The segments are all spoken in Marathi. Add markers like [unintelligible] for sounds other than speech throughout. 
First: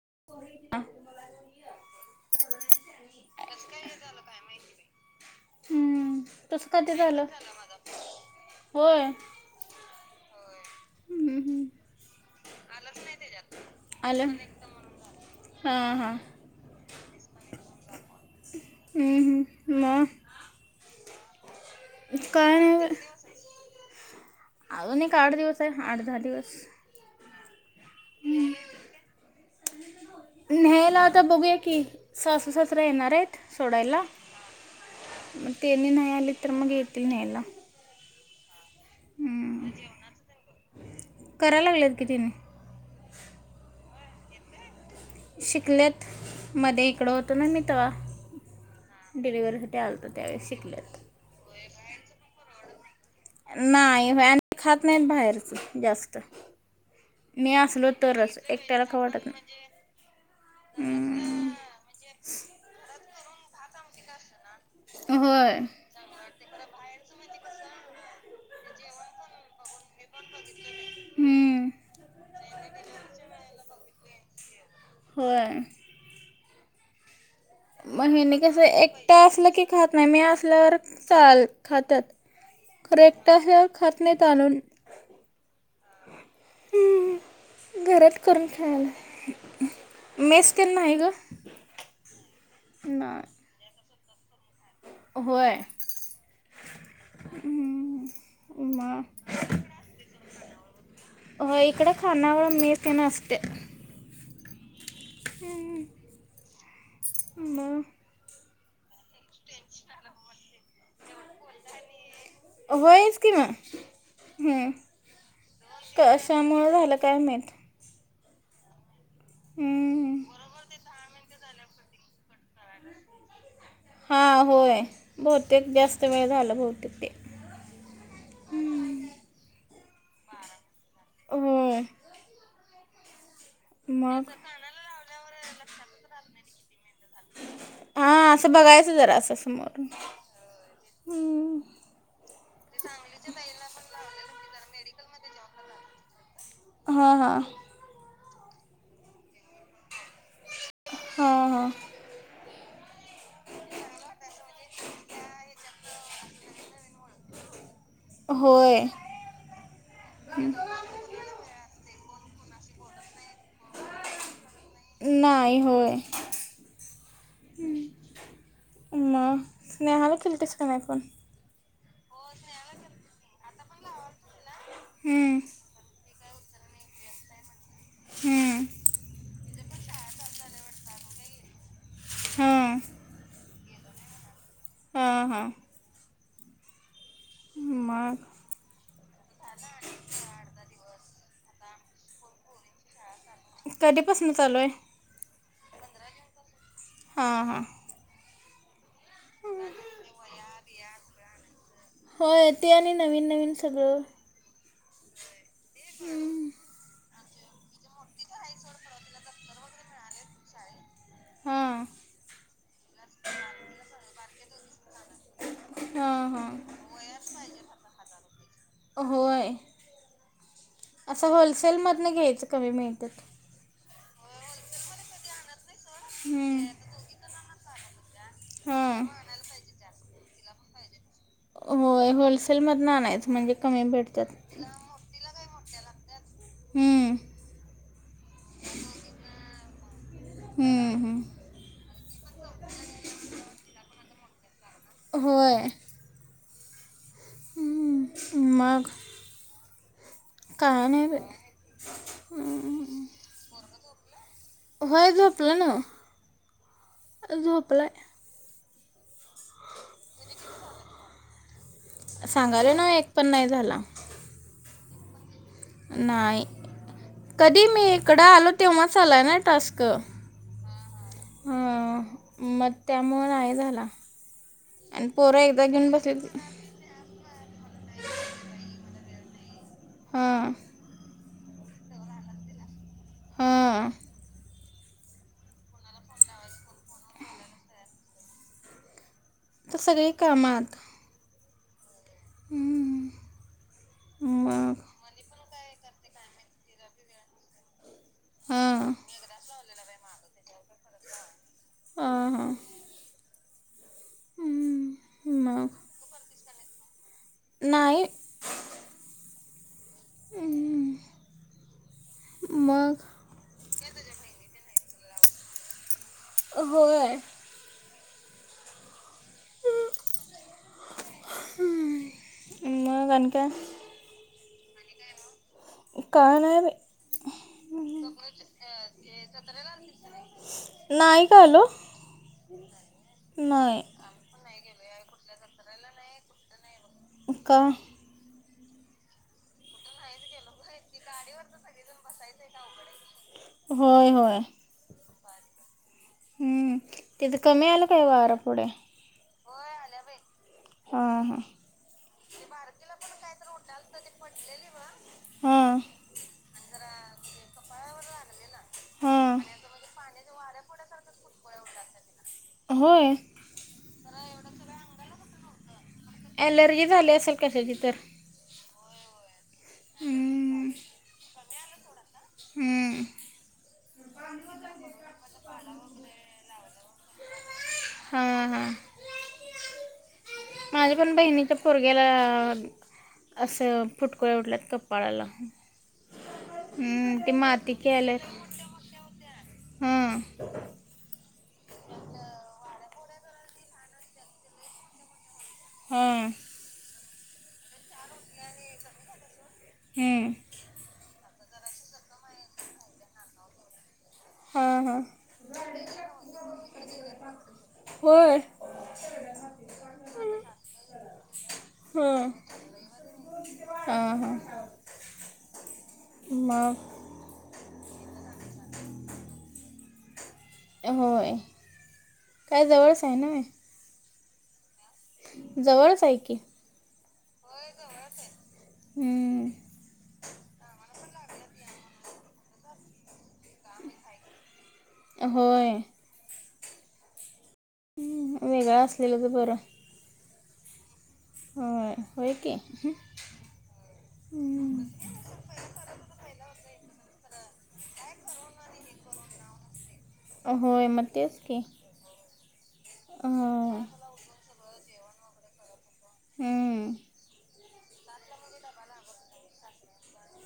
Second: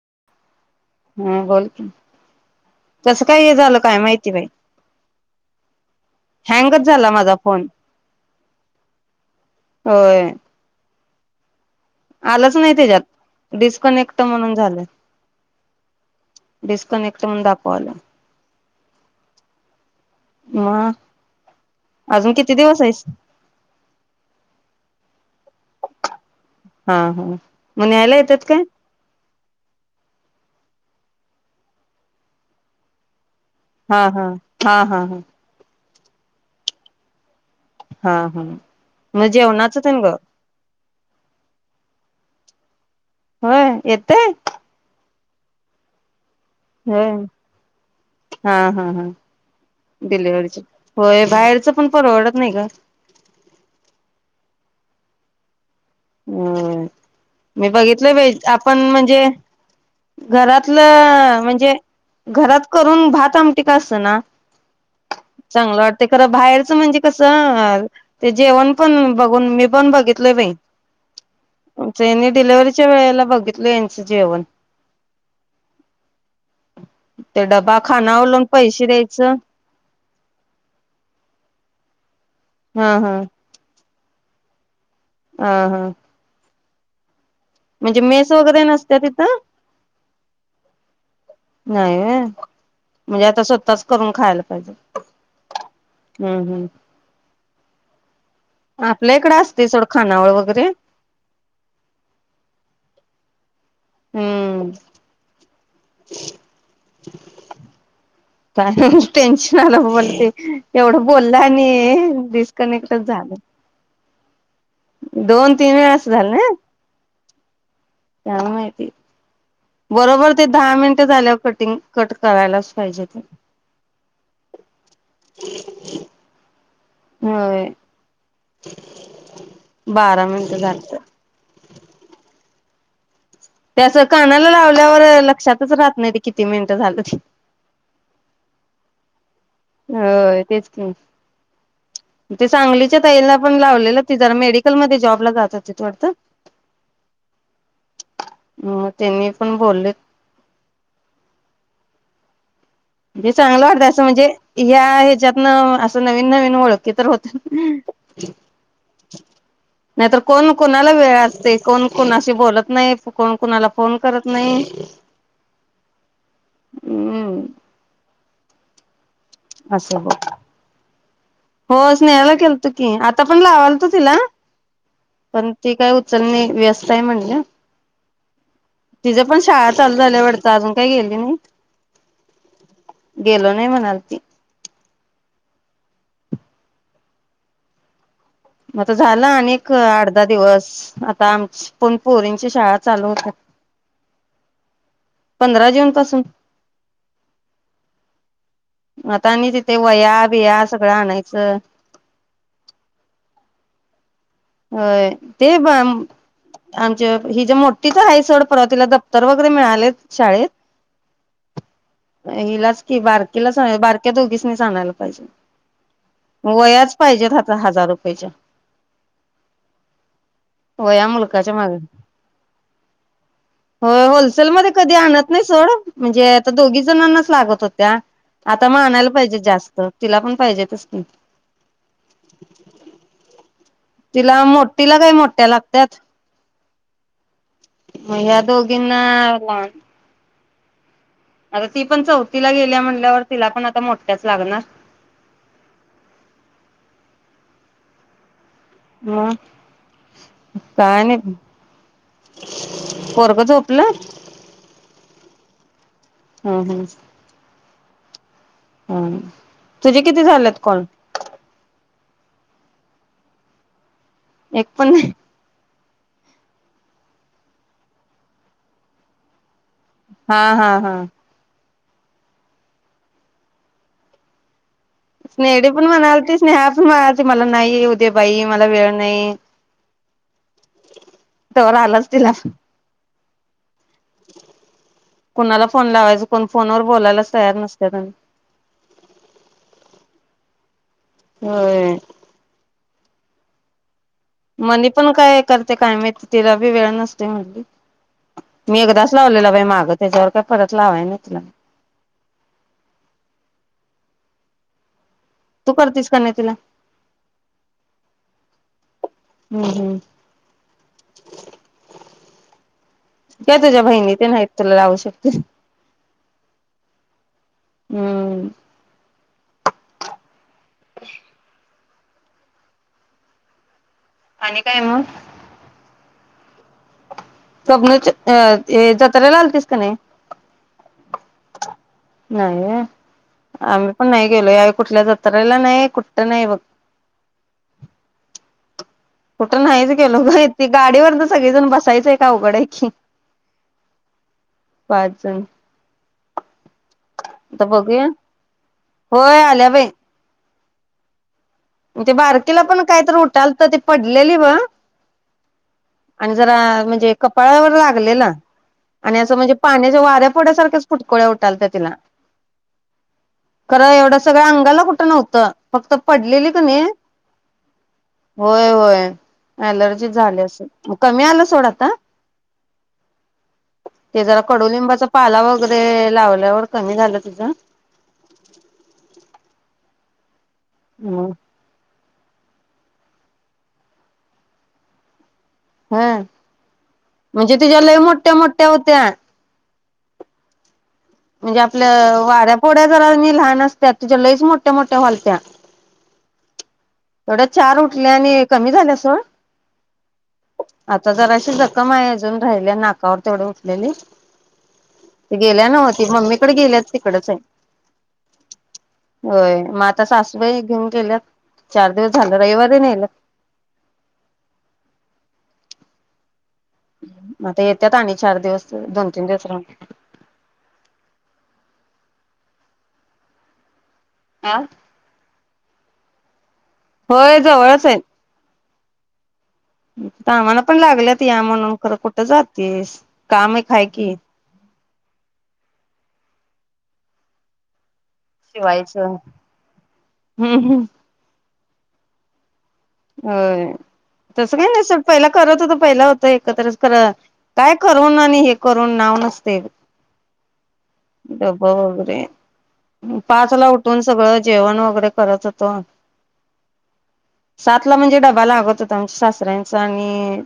[unintelligible] हा बोल की तस काय हे झालं काय माहिती बाई हम्म तसं का हँगच ते झाला झालं माझा फोन होय होय हम्म, हम्म. आलंच नाही त्याच्यात डिस्कनेक्ट आलं म्हणून झालं हां हां डिस्कनेक्ट म्हणून दाखवत कॉल ह ह मग मग अजून किती काय दिवस नाही आहेस अजून एक आठ दिवस आहे आठ दहा दिवस हा हा मग न्यायला येत्यात काय? न्यायला आता बघूया की सासू सासरा येणार आहेत. हा सोडायला हा हा हा हा मग त्यांनी नाही आलीत तर मग येतील न्यायला हा हा मग जेवणाच तेन ग कराय लागलेत की तेनि होय येतय शिकल्यात मध्ये इकडं होय होतं ना मी तेव्हा हा हा हा डिलिवरीसाठी आलतो त्यावेळेस डिलिव्हरीच शिकलेत होय बाहेरच पण परवडत नाही गं. नाही आणि खात नाहीत बाहेरचं जास्त हम् मी असलो बघितलोय बाई तरच आपण एकट्याला खाऊ म्हणजे वाटत नाही. घरातलं हम्म. म्हणजे घरात करून भात आमटी का असना होय. चांगलं वाटते खरं बाहेरचं म्हणजे कसं ते जेवण पण बघून मी पण बघितलय बाई हम्म. आमचं हेनी डिलिवरीच्या वेळेला बघितलं यांचं जेवण होय ते डबा म खानावर ह्यांनी लावून कसं पैसे एकटं द्यायचं असलं की खात नाही मी असल्यावर चाल खातात.. हा हा करेक्ट ह खात नाहीत आणून हा हा [unintelligible] म्हणजे घरात मेस करून वगैरे नसत्या खायला तिथं मेस तर नाही गं नाही होय म्हणजे आता नाही स्वतःच करून खायला होय. हम्म हम्म म आपल्या इकडं असते सोड खानावळ वगैरे होय इकडं खानावळ मेस तेन असत्या हम्म [inaudible] म टेन्शन आलं बोलते एवढं बोललं आणि...... डिस्कनेक्टच होयच की झालं मग हम्म. दोन तीन वेळा अस झालं. कशामुळं झालं काय माहीत. काय माहिती हम्म. बरोबर ते दहा मिनटं झाल्यावर कटिंग कट करायलाच पाहिजे ते हा होय बहुतेक जास्त वेळ झाला बहतेक होय बारा मिनटं झालतं होय ते असं मग कानाला लावल्यावर लक्षातच राहत नाही ते किती मिनट झालं. ते हा असं बघायचं जरा असं समोर होय तेच की ते सांगलीच्या ताईला पण लावलेलं ती जरा मेडिकलमध्ये जॉबला जात होतीत वाटतं. हा हा म त्यांनी पण बोलेत. हा हा हे चांगलं वाटतं असं म्हणजे या ह्याच्यातन असं नवीन नवीन ओळखी तर होत्यात. होय नाहीतर कोण कोणाला वेळ असतय कोण कोणाशी बोलत नाही कोण कुणाला फोन करत नई नाही होय हम्म म असं हो स्नेहाला केलतीस का नाही फोन? हो स्नेहाला केलतो की आता पण लावालतो तिला. हम्म पण ते काय उ त्यांनी व्यस्त हाय म्हणलं. हम्म तिज पण शाळा चालू झाल्या वाटतं अजून काय गेली नई. हां गेलो नाही म्हणालती. हा हा मग मग आता झालं आणिक आठ दहा दिवस. आत आता आमची पण पोरींची शाळा चालू हुत्या. कधीपसन चालूय? पंधरा जून पासून हा हा आता आणि तिथे वया बिया सगळं आणाय च होय ते आणि आणि नवीन नवीन सगळं. होय ते ब आम-आमच्या हिज्या मोठीच आहे सोड परवा तिला दफ्तर वगैरे मिळालेत शाळेत. हां अ हिलाच कि बारकीला साए बारक्या दोघीसनीच आणाय हां हां वयाच पाहिजेत हाता हजार रुपेच्या. होय असं मुलकाच्या मागे होलसेलमधन घ्यायचं कमी मिळत्यात. हो-होलसेलमध्ये कधी आणत नाही सोड. म्हणजे आता हम्म. दोघी जणांनाच लागत होत. त्या आता म हां आणायला पाहिजे जास्त. तिला पण पाहिजेतच की? होय होलसेल मधनं आणायचं‌ म्हणजे कमी भेटतात तिला मोटी काय? मोट त्या लागत्यात हुंम मग ह्या दोघींना ना हम्म हम्म आता ती पण चौथीला गेलीया म्हणल्यावर तिला पण आता मोठ्याच लागणार होय हम्म. मग काय नाय बाय पोरग झोपलं व्हय झोप तुला ना हा हो झोपलाय हां तुझे किती झाल्यात कॉल? सांगायलोय ना एक पण नाय झाला एक पण नाही नाही कधी मी इकडं आलो तेव्हाच आलाय नाय टास्क हां हां हां हा मग त्यामुळ नाही झाला. आणि पोरं एकदा स्नेहडी पण घेऊन बसले म्हणालती स्नेहाच म्हणा ती मला न नाही उद्या बाई मला वेळ नाही हा तवर आलाच तिला हं कुणाला फोन लावायचा कोण फोनवर बोलायलाच तयार नसत्यात आणि तर सगळी कामात व्हय हं मणी पण काय करते काय माहिती तिला बी वेळ नसतोय म्हणली. मी हां एकदाच लावलेला बाई माग त्याच्यावर काय परत लावाय नाय तिला अ हं तू करतीस काय नाय तिला? नायी हम् हम् मग? काय तुझ्या बहिणी ते न आहेत तुला लावू शकते होय हम् हं मग आण काय आणि काय मग काय नाय बाई [unintelligible] च्या अ ते जत्रला आलतीस का नाय नाही का आलो नाय व्ह नाही आम्ही पण नाही गेलोय कुठल्या जत्रेला नाही कुठं नाही बघ होका कुठंच नाहीच गेलो गं ते गाडीवर सगळीजण बसायचं अवघड आहे की होय होय पाच जण हम्म. तिथं आता कमी आलं बघूया काय वारं होय आल्या बाई हा हा म्ह तेे बारकीेला पण काय तर उठालत ती पडलेली बगं हां आणि जर त्या म्हणजे कपाळावर लागलेला आणि असं हां म्हणजे पाण्याच्या वाऱ्या फोड्यासारख्याच फुटकोळ्या उठालत्या तिला होय खर एवढं सगळ अंगाला कुठं नव्हतं फक्त पडली अँलर्जी झाली असेल कशाची तर होय होय अँलर्जी झाली असलं हम्म. मग कमी आलं स सोड आता हम्म. ते जरा कडुलिंबाचा पाला वगैरे लावल्यावर कमी झालं तिचं हां हां माझ्या पण बहिणीच्या पोरग्या गेला असं फुटकोळ्या उठल्यात कपाळाला हा हम्म, ते म्हणजे माती तुझ्या लय केल्यात मोठ्या मोठ्या होत्या हां म्हणजे आपल्या वाऱ्या फोड्या जरा नी लहान असत्यात तिच्या लईच मोठ्या मोठ्या झालत्या हा तेवढ्या चार उठल्या आणि कमी झाल्या सोड हम्म, आता जराशी जखम आहे अजून राहिल्या नाकावर तेवढी उठलेली हा हा ते गेल्या नव्ह ती मम्मीकडे गेल्यात तिकडच आहे होय मग आता सासूबाई घेऊन गेल्यात चार दिवस हां झालतं रविवारी नेल्यात म आता येत्यात आणि चार दिवस दोन तीन दिवस राहू होय काय जवळच हाय नाय आं जवळच हाय की होय जवळच आहे. हम्म आम्हाला पण लागल्यात या म्हणून खरं कुठं जातीस काम एक हाय की होय हं वेगळ शिवायचं असलेलंच बरं. हम्म हम होय-होय की हम्म, होय तसं काय नाही सोड पहिला करत होतो. पहिला होत एकत्रच खरं काय करून आणि हे करून नाव नसतय. होय मग तेच की डब वगैरे पाच ला होय उठून सगळं जेवण वगैरे [unintelligible] होतो. हम्म सात ला म्हणजे डबा लागत होता आम सासऱ्यांचा आणि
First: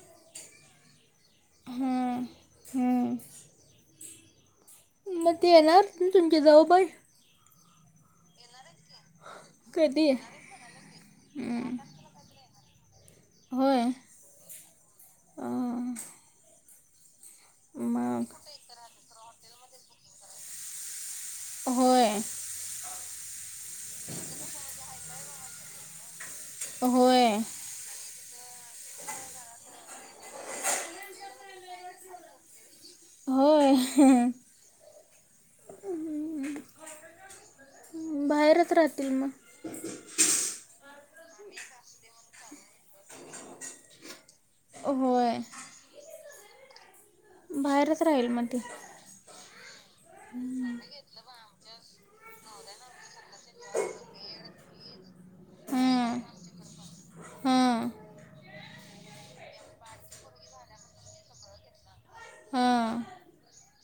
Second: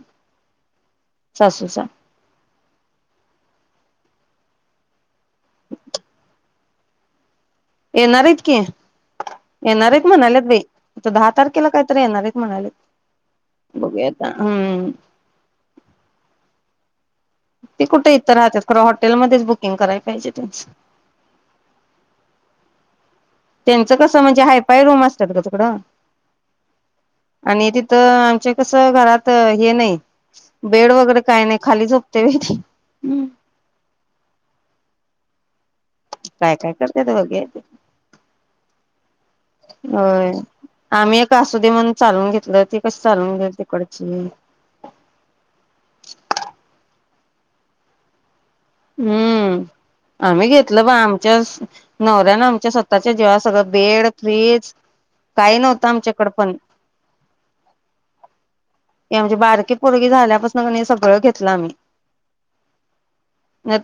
सासूचा हां हम्म. मग ते येणार तुम-तुमच्या जाऊबाई येणार हाईत की येणार हायत कधी म्हणालेत बाई आता दहा तारखेला हम्म. कायतरी येणार आहेत म्हणालेत. होय बघूया आता अहम्म अं, ती कुठे इथं मग राहत्यात परवा हॉटेलमध्येच बुक बुकिंग करायला पाहिजे त्यांच होय त्यांचं कसं म्हणजे हायफाय रूम अस होय [unintelligible] आणि तिथं अ तस घरात हे नाही. बेड वगैरे काय नाही खाली झोप [unintelligible] होय काय काय करते ते बघूया की बाहेरच राहतील मग होय आम्ही एक असु दे म्हणून चालवून घेतो. गावती कस चालवून घ्यायची? तिकडची होय बाहेरच राहील म्हण. हम्म आम्ही घेतलं बा आमच्या नवऱ्यान आमच्या स्वतः जेव्हा सगळं बेड फ्रीज काही नव्हतं हं, आमच्याकड पण हं, या म्हणजे बारकीे पोरगी झाल्यापसन कणी सगळं घेतलं आम्ही. हां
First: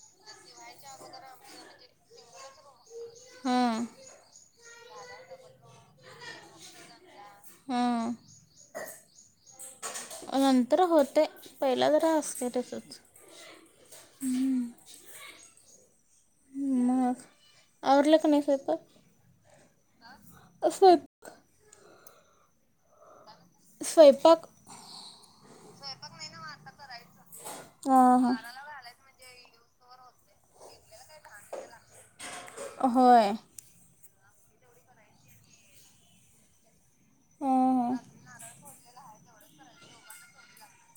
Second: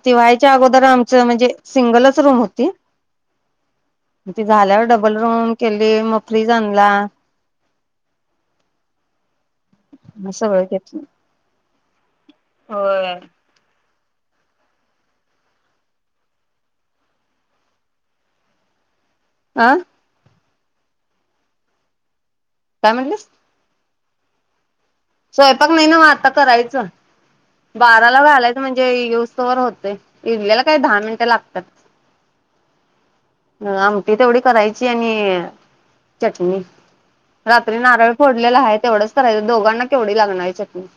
ते व्हायच्या अगोदर आमचं म्हणजे सिंगलच रूम होती हं, ते झाल्यावर डबल रूम केली मग फ्रिज आणला हम मग [inaudible] [inaudible] सगळं नंतर घेतलं. होतंय पहिला जरा [unintelligible] होय. हम् [inaudible] मग आवरला का नाही स्वयंपाक. आ.. अ स्वयंपा काय म्हणलीस? स्वयंपाक स्वयंपाक नाही नव्हं आता करायचं बाराला ला घालायचं दाराला म्हणजे येवू तोवर होतंय इडल्याला काय दहा मिनिटं ते लागतात लागत नाही. होय [inaudible] आम ती तेवढी करायची? आणि चटणी रात्री नारळ ह फोडलेला आहे तेवढंच करायचं दोघांना तेवढी लागणारी चटणी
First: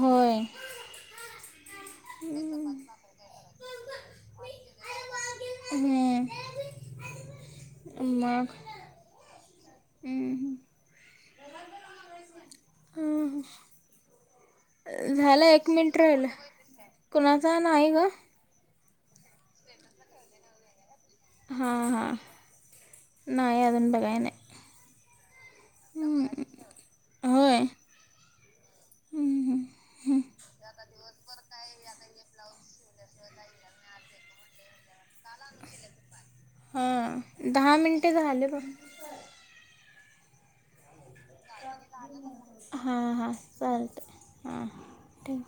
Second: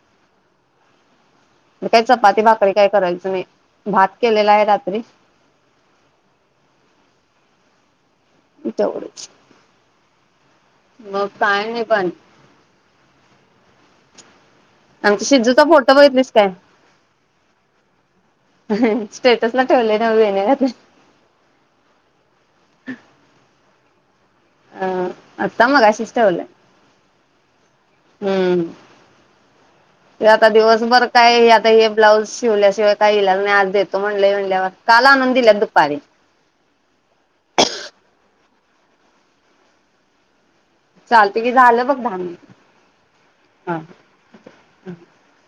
होय [inaudible] काय चपाती भाकरी काय करायचं नाही भात केलेला आहे रात्री‌. हम्म मग तेवढच हम्म मग काय नाही पण हम्म आमच्या झालं शिजूचा एक फोटो मिनिट राहिल बघितलीस काय? [unintelligible] कुणाचा नाही ग? [unintelligible] स्टेटसला ठेवलय नव्हं वेण्या घात हा हा नाही अजून बघाय नाही अ आता मघाशीच ठेवलं होय हम्म ते आता दिवसभर काय आता हे ब्लाउज शिवल्याशिवाय काय इलाज नाही आज देतो म्हणलं म्हणल्यावर काल आणून दिल्यात दुपारी. हं दहा मिनटे झालीत [unintelligible] चालत की झालं बघ दहा मिनिटं हां हां चालतं हां हा-हा ठीक